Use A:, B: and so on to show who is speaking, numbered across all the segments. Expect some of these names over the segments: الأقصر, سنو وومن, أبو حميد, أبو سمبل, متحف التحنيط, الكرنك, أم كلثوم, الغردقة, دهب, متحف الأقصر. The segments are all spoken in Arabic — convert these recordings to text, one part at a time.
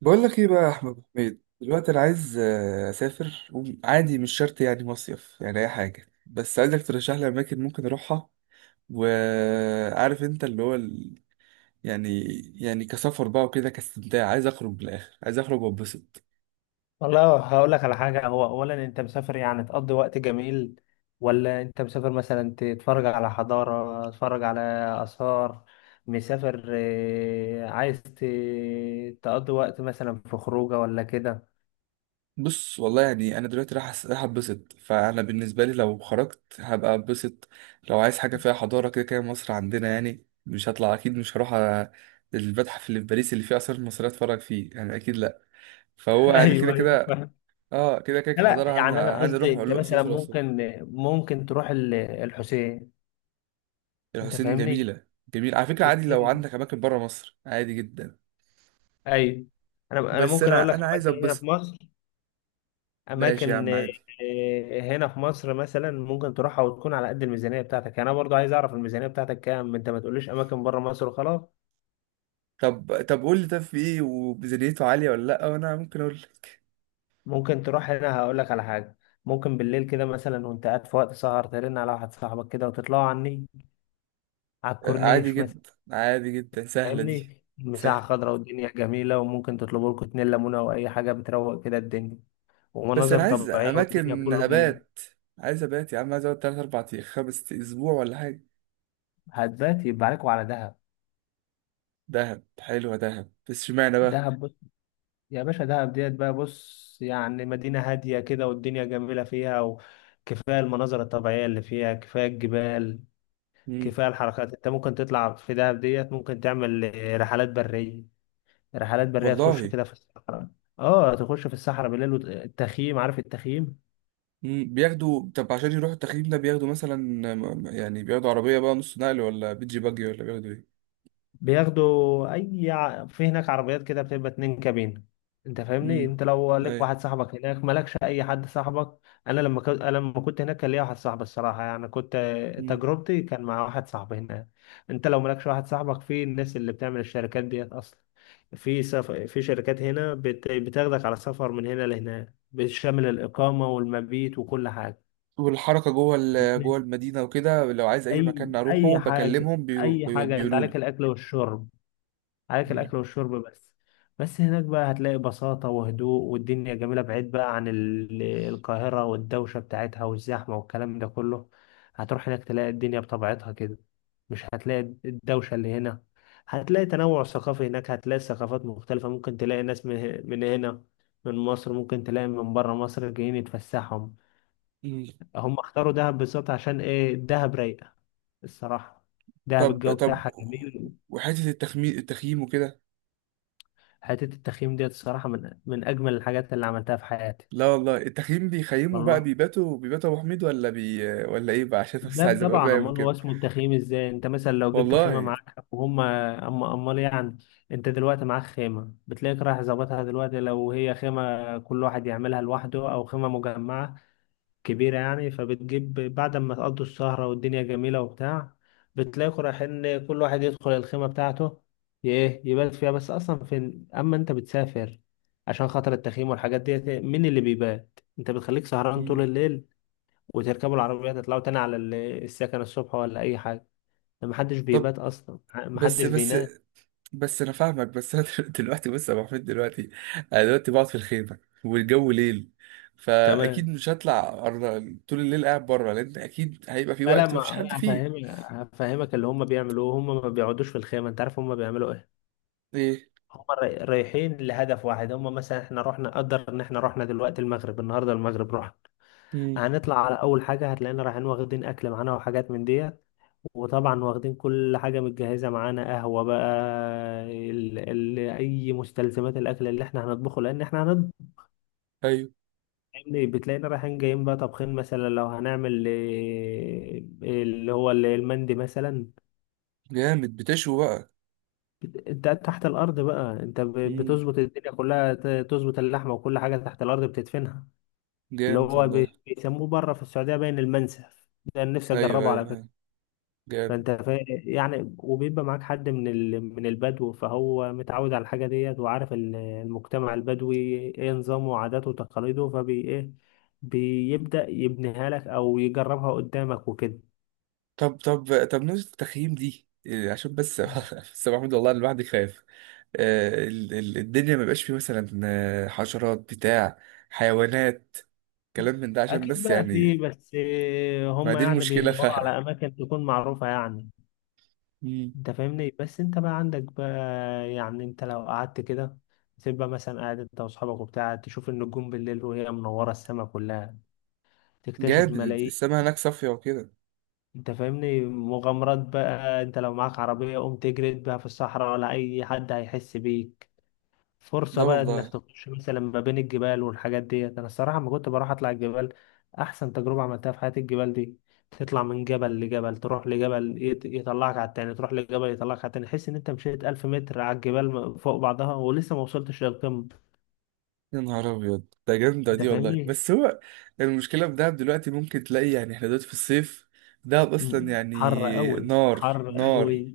A: بقول لك ايه بقى يا احمد أبو حميد؟ دلوقتي انا عايز اسافر، وعادي مش شرط يعني مصيف، يعني اي حاجه، بس عايزك ترشح لي اماكن ممكن اروحها. وعارف انت اللي هو يعني، يعني كسفر بقى وكده، كاستمتاع، عايز اخرج بالاخر، عايز اخرج واتبسط.
B: والله هقول لك على حاجة. هو أولا أنت مسافر يعني تقضي وقت جميل، ولا أنت مسافر مثلا تتفرج على حضارة، تتفرج على آثار؟ مسافر عايز تقضي وقت مثلا في خروجة ولا كده؟
A: بص والله يعني انا دلوقتي راح اتبسط، فانا بالنسبه لي لو خرجت هبقى اتبسط. لو عايز حاجه فيها حضاره، كده كده مصر عندنا، يعني مش هطلع اكيد، مش هروح المتحف اللي في باريس اللي فيه اثار مصريه اتفرج فيه، يعني اكيد لا. فهو يعني كده
B: ايوه ايوه،
A: كده.
B: فاهم.
A: اه كده كده
B: لا
A: حضرها،
B: يعني أنا قصدي
A: هنروح
B: أنت
A: الاقصر،
B: مثلا
A: الاقصر.
B: ممكن، ممكن تروح الحسين. أنت
A: الحسين
B: فاهمني؟
A: جميله. جميل على فكره، عادي لو
B: الحسين.
A: عندك اماكن بره مصر، عادي جدا.
B: أيوه. أنا
A: بس
B: ممكن أقول
A: انا
B: لك
A: انا عايز
B: أماكن هنا في
A: اتبسط.
B: مصر.
A: ماشي يا
B: اماكن،
A: عم، عادي.
B: هنا في مصر مثلا ممكن تروحها وتكون على قد الميزانيه بتاعتك. يعني انا برضو عايز اعرف الميزانيه بتاعتك كام. انت ما تقوليش اماكن بره مصر وخلاص.
A: طب قول لي، طب في ايه وميزانيته عاليه ولا لا، وانا ممكن اقول لك.
B: ممكن تروح هنا، هقول لك على حاجه. ممكن بالليل كده مثلا وانت قاعد في وقت سهر ترن على واحد صاحبك كده وتطلعوا على النيل، على
A: عادي
B: الكورنيش مثلا.
A: جدا، عادي جدا، سهله دي.
B: فاهمني؟ المساحه
A: سهل.
B: خضراء والدنيا جميله، وممكن تطلبوا لكم اتنين ليمونه او اي حاجه، بتروق كده الدنيا.
A: بس
B: ومناظر
A: انا عايز
B: طبيعيه والدنيا
A: اماكن
B: كله جميل.
A: ابات، عايز ابات يا عم، عايز اقعد 3 4 ايام، 5 اسبوع ولا حاجه.
B: هتبات يبقى عليكم على دهب.
A: دهب حلوه، دهب بس اشمعنى بقى؟
B: دهب. يا باشا دهب ديت بقى، بص يعني مدينة هادية كده والدنيا جميلة فيها، وكفاية المناظر الطبيعية اللي فيها، كفاية الجبال،
A: مم.
B: كفاية الحركات. انت ممكن تطلع في دهب ديت ممكن تعمل رحلات برية. رحلات برية تخش
A: والله.
B: كده في الصحراء. اه تخش في الصحرا بالليل، والتخييم، عارف التخييم.
A: مم، بياخدوا، طب عشان يروحوا التخييم ده بياخدوا مثلا يعني بياخدوا عربية بقى نص نقل ولا بيجي باجي ولا بياخدوا ايه؟
B: بياخدوا في هناك عربيات كده بتبقى اتنين كابين. انت فاهمني؟
A: امم.
B: انت لو لك
A: ايوه.
B: واحد صاحبك هناك، مالكش اي حد صاحبك. انا لما كنت هناك كان ليا واحد صاحبي، الصراحه يعني كنت،
A: مم.
B: تجربتي كان مع واحد صاحبي هناك. انت لو مالكش واحد صاحبك، في الناس اللي بتعمل الشركات ديت اصلا. في شركات هنا بتاخدك على سفر من هنا لهناك، بتشمل الاقامه والمبيت وكل حاجه.
A: والحركة جوه جوه المدينة وكده، لو عايز أي
B: اي
A: مكان أروحه
B: اي حاجه.
A: بكلمهم، بيروح
B: اي حاجه، انت
A: بيقولوا
B: عليك
A: لي.
B: الاكل والشرب، عليك
A: مم.
B: الاكل والشرب بس. بس هناك بقى هتلاقي بساطة وهدوء والدنيا جميلة، بعيد بقى عن القاهرة والدوشة بتاعتها والزحمة والكلام ده كله. هتروح هناك تلاقي الدنيا بطبيعتها كده، مش هتلاقي الدوشة اللي هنا. هتلاقي تنوع ثقافي هناك، هتلاقي ثقافات مختلفة، ممكن تلاقي ناس من هنا، من مصر، ممكن تلاقي من بره مصر جايين يتفسحهم.
A: مم.
B: هم اختاروا دهب بالظبط عشان ايه؟ دهب رايقة الصراحة، دهب
A: طب
B: الجو
A: طب.
B: بتاعها جميل.
A: وحتة التخييم وكده.
B: حته التخييم ديت الصراحه من اجمل الحاجات اللي عملتها في حياتي.
A: لا والله، التخييم بيخيموا بقى،
B: والله
A: بيباتوا، بيباتوا أبو حميد ولا ولا إيه بقى؟ عشان بس
B: لا
A: عايز أبقى
B: طبعا،
A: فاهم
B: امال هو
A: وكده.
B: اسمه التخييم ازاي. انت مثلا لو جبت خيمه
A: والله.
B: معاك، وهم اما امال يعني. انت دلوقتي معاك خيمه، بتلاقيك رايح ظابطها دلوقتي، لو هي خيمه كل واحد يعملها لوحده، او خيمه مجمعه كبيرة يعني. فبتجيب بعد ما تقضوا السهرة والدنيا جميلة وبتاع، بتلاقوا رايحين كل واحد يدخل الخيمة بتاعته. ايه يبات فيها؟ بس أصلا فين أما أنت بتسافر عشان خاطر التخييم والحاجات ديت، مين اللي بيبات؟ أنت بتخليك سهران طول
A: مم.
B: الليل، وتركبوا العربية تطلعوا تاني على السكن الصبح ولا أي حاجة. ده محدش
A: طب.
B: بيبات أصلا،
A: بس
B: محدش
A: بس
B: بينام.
A: بس انا فاهمك، بس انا دلوقتي، بص يا ابو حميد دلوقتي، انا دلوقتي بقعد في الخيمه، والجو ليل، فاكيد
B: تمام.
A: مش هطلع طول الليل قاعد بره، لان اكيد هيبقى في
B: لا لا،
A: وقت مفيش
B: ما
A: حد
B: أنا
A: فيه.
B: هفهمك. هفهمك اللي هم بيعملوه. هم ما بيقعدوش في الخيمة. أنت عارف هم بيعملوا إيه؟
A: ايه.
B: هم رايحين لهدف واحد. هم مثلا احنا رحنا، قدر ان احنا رحنا دلوقتي المغرب، النهارده المغرب رحنا،
A: امم.
B: هنطلع على اول حاجه هتلاقينا رايحين واخدين اكل معانا وحاجات من ديت. وطبعا واخدين كل حاجه متجهزه معانا، قهوه بقى، ال اي مستلزمات الاكل اللي احنا هنطبخه، لان احنا هنطبخ.
A: ايوه.
B: يعني بتلاقينا رايحين جايين بقى طبخين مثلا، لو هنعمل إيه، اللي هو المندي مثلا.
A: جامد، بتشوي بقى.
B: انت تحت الارض بقى، انت
A: امم.
B: بتظبط الدنيا كلها، تظبط اللحمه وكل حاجه تحت الارض بتدفنها. اللي
A: جامد
B: هو
A: والله.
B: بيسموه بره في السعودية باين المنسف. ده أنا نفسي
A: ايوه،
B: أجربه على
A: ايوه،
B: فكرة.
A: ايوه. جامد.
B: يعني وبيبقى معاك حد من البدو، فهو متعود على الحاجة ديت، وعارف المجتمع البدوي إيه نظامه وعاداته وتقاليده، فبي إيه، بيبدأ يبنيها لك أو يجربها قدامك وكده.
A: طب نقطه التخييم دي إيه؟ عشان بس بس يا ابو حميد والله انا الواحد خايف، الدنيا ما بقاش فيه مثلا حشرات بتاع، حيوانات، كلام من ده، عشان
B: أكيد
A: بس
B: بقى في،
A: يعني.
B: بس
A: ما
B: هم
A: دي
B: يعني
A: المشكلة
B: بيدوروا على
A: فعلا.
B: أماكن تكون معروفة يعني.
A: مم.
B: انت فاهمني؟ بس انت بقى عندك بقى، يعني انت لو قعدت كده، تبقى مثلا قاعد انت واصحابك وبتاع، تشوف النجوم بالليل وهي منورة السما كلها، تكتشف
A: جامد.
B: ملايين.
A: السما هناك صافية وكده.
B: انت فاهمني؟ مغامرات بقى، انت لو معاك عربية قوم تجري بيها في الصحراء ولا اي حد هيحس بيك.
A: ده
B: فرصة بقى
A: والله.
B: انك تخش مثلا ما بين الجبال والحاجات ديت. انا الصراحة ما كنت بروح اطلع الجبال، احسن تجربة عملتها في حياتي الجبال دي. تطلع من جبل لجبل، تروح لجبل يطلعك على التاني، تروح لجبل يطلعك على التاني، تحس ان انت مشيت ألف متر على الجبال فوق بعضها ولسه ما وصلتش للقمة.
A: يا نهار أبيض، ده جامدة
B: انت
A: دي والله.
B: فاهمني؟
A: بس هو المشكلة في دهب دلوقتي، ممكن تلاقي، يعني احنا دلوقتي في الصيف، دهب
B: مم.
A: أصلا يعني.
B: حر قوي.
A: نار.
B: حر قوي.
A: نار.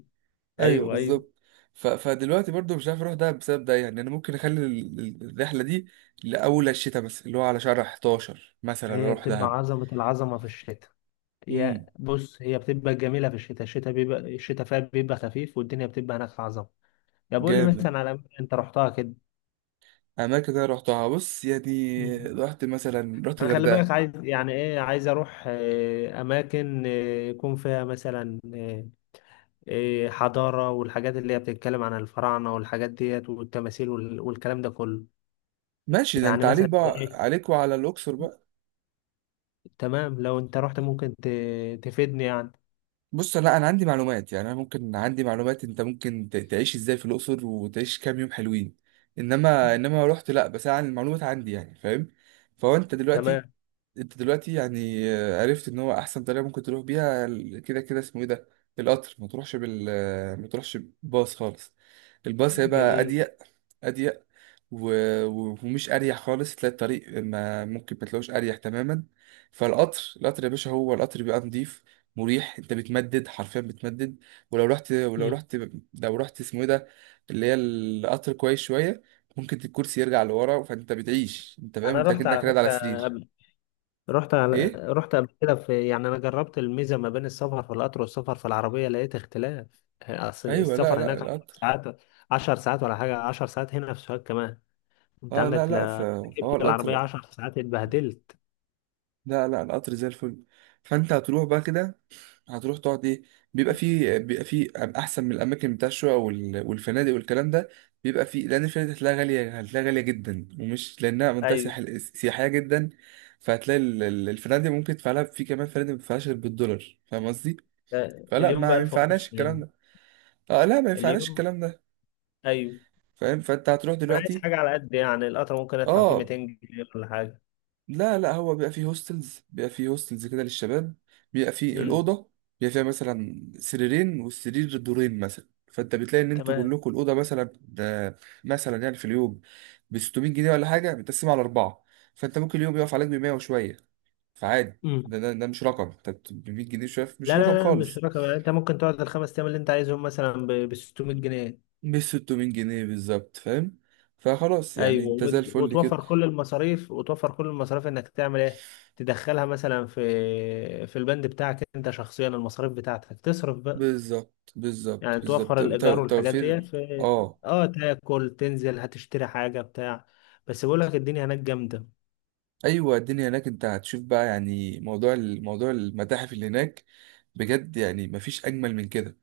A: أيوه
B: ايوه ايوه.
A: بالظبط. ف... فدلوقتي برضو مش عارف أروح دهب بسبب ده، يعني أنا ممكن أخلي الرحلة دي لأول الشتاء مثلا، اللي هو على شهر 11 مثلا،
B: هي
A: أروح
B: بتبقى
A: دهب.
B: عظمة، العظمة في الشتاء. يا
A: مم.
B: بص هي بتبقى جميلة في الشتاء، الشتاء بيبقى، الشتاء فيها بيبقى خفيف، والدنيا بتبقى هناك عظمة. طب قول لي
A: جامد.
B: مثلا على اماكن انت رحتها كده.
A: أماكن أنا رحتها، بص يعني
B: مم.
A: رحت مثلا، رحت
B: انا خلي بالك،
A: الغردقة.
B: عايز يعني ايه؟ عايز اروح اماكن، يكون فيها مثلا حضاره والحاجات اللي هي بتتكلم عن الفراعنه والحاجات ديت والتماثيل والكلام ده كله.
A: ماشي، ده انت
B: يعني
A: عليك
B: مثلا
A: بقى،
B: ايه؟
A: عليك وعلى الاقصر بقى.
B: تمام، لو انت رحت ممكن تفيدني يعني.
A: بص، لا انا عندي معلومات يعني، انا ممكن عندي معلومات، انت ممكن تعيش ازاي في الاقصر، وتعيش كام يوم حلوين. انما لو رحت، لا بس انا عن المعلومات عندي يعني، فاهم؟ فهو انت دلوقتي،
B: تمام.
A: انت دلوقتي يعني عرفت ان هو احسن طريقه ممكن تروح بيها كده كده اسمه ايه ده، القطر. ما تروحش بال آه، ما تروحش باص خالص، الباص هيبقى
B: جميل.
A: اضيق، اضيق، و... و- ومش اريح خالص، تلاقي الطريق ما ممكن، ما تلاقوش اريح تماما. فالقطر، القطر يا باشا، هو القطر بيبقى نضيف، مريح، انت بتمدد، حرفيا بتمدد. ولو رحت ولو
B: مم.
A: رحت لو رحت اسمه ايه ده، اللي هي القطر كويس شويه، ممكن الكرسي يرجع لورا، فانت بتعيش، انت فاهم؟
B: انا
A: انت
B: رحت
A: كأنك
B: على
A: رايد على
B: فكره
A: سرير.
B: قبل.
A: ايه.
B: رحت قبل كده في، يعني انا جربت الميزه ما بين السفر في القطر والسفر في العربيه، لقيت اختلاف. اصل
A: ايوه، لا،
B: السفر
A: لا،
B: هناك 10
A: القطر.
B: ساعات، 10 ساعات ولا حاجه، 10 ساعات. هنا في سوهاج كمان انت
A: اه، لا،
B: عندك
A: لا، فهو
B: ركبت العربيه
A: القطر،
B: 10 ساعات، اتبهدلت.
A: لا، لا، القطر زي الفل. فانت هتروح بقى كده، هتروح تقعد ايه، بيبقى فيه احسن من الاماكن بتاع الشقق والفنادق والكلام ده. بيبقى فيه، لان الفنادق هتلاقيها غاليه، هتلاقيها غاليه جدا، ومش لانها منطقه
B: ايوه.
A: سياحيه جدا. فهتلاقي الفنادق ممكن تدفع لها، في كمان فنادق ما بتدفعهاش غير بالدولار، فاهم قصدي؟ فلا
B: اليوم ب
A: ما
B: 1000
A: ينفعناش
B: ونص
A: الكلام
B: هنا،
A: ده، اه لا ما ينفعناش
B: اليوم.
A: الكلام ده.
B: ايوه.
A: فاهم؟ فانت هتروح
B: انا عايز
A: دلوقتي.
B: حاجه على قد يعني. القطر ممكن ادفع فيه
A: اه،
B: 200 جنيه ولا حاجه.
A: لا هو بيبقى فيه هوستلز، بيبقى فيه هوستلز كده للشباب، بيبقى فيه
B: امم.
A: الأوضة، بيبقى فيها مثلا سريرين، والسرير دورين مثلا، فانت بتلاقي ان انتوا
B: تمام.
A: كلكم الأوضة مثلا ده، مثلا يعني في اليوم ب 600 جنيه ولا حاجة متقسمة على أربعة، فانت ممكن اليوم يقف عليك ب 100 وشوية. فعادي،
B: امم.
A: ده مش رقم، انت ب 100 جنيه شوية مش
B: لا لا
A: رقم
B: لا مش
A: خالص،
B: رقم. يعني انت ممكن تقعد الخمس ايام اللي انت عايزهم مثلا ب 600 جنيه.
A: مش 600 جنيه بالظبط، فاهم؟ فخلاص يعني
B: ايوه،
A: انت زي الفل كده.
B: وتوفر كل المصاريف، وتوفر كل المصاريف انك تعمل ايه، تدخلها مثلا في، في البند بتاعك انت شخصيا، المصاريف بتاعتك تصرف بقى.
A: بالظبط، بالظبط،
B: يعني توفر
A: بالظبط، انت
B: الايجار والحاجات ديت
A: توفير.
B: في،
A: اه.
B: اه. تاكل، تنزل هتشتري حاجه بتاع بس بقول لك الدنيا هناك جامده.
A: ايوه، الدنيا هناك انت هتشوف بقى، يعني موضوع المتاحف اللي هناك بجد، يعني مفيش اجمل من كده.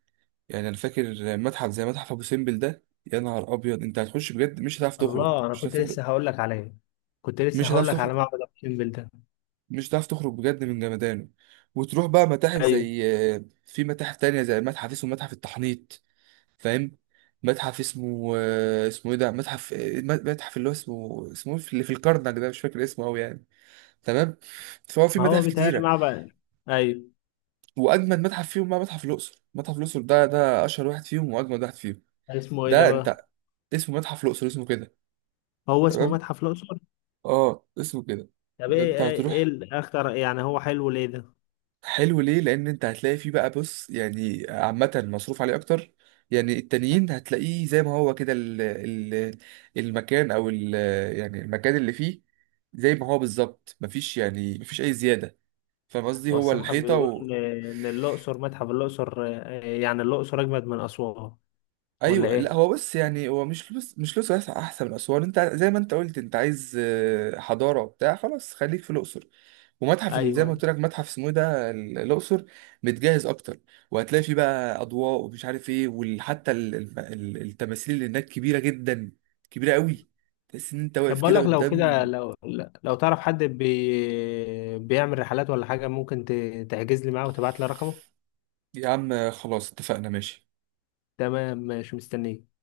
A: يعني انا فاكر متحف زي متحف ابو سمبل، ده يا نهار ابيض، انت هتخش بجد مش هتعرف تخرج،
B: الله، انا
A: مش
B: كنت
A: هتعرف تخرج،
B: لسه هقول لك عليه، كنت لسه
A: مش هتعرف
B: هقول لك على
A: تخرج،
B: معبد ابو سمبل ده.
A: مش هتعرف تخرج بجد من جمدانه. وتروح بقى متاحف
B: ايوه،
A: زي، في متاحف تانية زي متحف اسمه متحف التحنيط، فاهم؟ متحف اسمه، اسمه ايه ده متحف متحف اللي هو اسمه إيه؟ اللي في الكرنك ده، مش فاكر اسمه قوي يعني. تمام. فهو في
B: ما هو
A: متاحف
B: بيتهيألي
A: كتيرة.
B: معبد. ايوه.
A: واجمد متحف فيهم بقى، متحف الاقصر، متحف الاقصر ده ده اشهر واحد فيهم واجمد واحد فيهم.
B: اسمه ايه ده
A: ده انت،
B: بقى؟
A: اسمه متحف الاقصر، اسمه كده.
B: هو اسمه
A: تمام،
B: متحف الاقصر.
A: اه اسمه كده.
B: طب
A: ده
B: ايه
A: انت
B: ايه، إيه
A: هتروح.
B: الاخطر يعني، هو حلو ليه ده؟
A: حلو ليه؟ لان انت هتلاقي فيه بقى، بص يعني عامه مصروف عليه اكتر، يعني التانيين هتلاقيه زي ما هو كده، ال ال المكان او يعني المكان اللي فيه زي ما هو بالظبط، مفيش يعني مفيش اي زياده. فاهم قصدي؟
B: هو
A: هو
B: الصراحة
A: الحيطه.
B: بيقولوا إن الأقصر، متحف الأقصر، يعني الأقصر أجمد من أسوان، ولا
A: ايوه، لا
B: إيه؟
A: هو بص يعني، هو مش لوس، بس احسن من اسوان. انت زي ما انت قلت انت عايز حضاره وبتاع، خلاص خليك في الاقصر. ومتحف زي ما
B: أيوه.
A: قلت لك متحف اسمه إيه ده الاقصر، متجهز اكتر، وهتلاقي فيه بقى اضواء ومش عارف ايه، وحتى التماثيل اللي هناك كبيره جدا، كبيره قوي، تحس ان انت
B: طب
A: واقف
B: بقول
A: كده
B: لك لو
A: قدام.
B: كده، لو لو تعرف حد بي بيعمل رحلات ولا حاجة، ممكن تحجز لي معاه وتبعت لي رقمه؟
A: يا عم خلاص اتفقنا ماشي.
B: تمام، ماشي، مستنيك.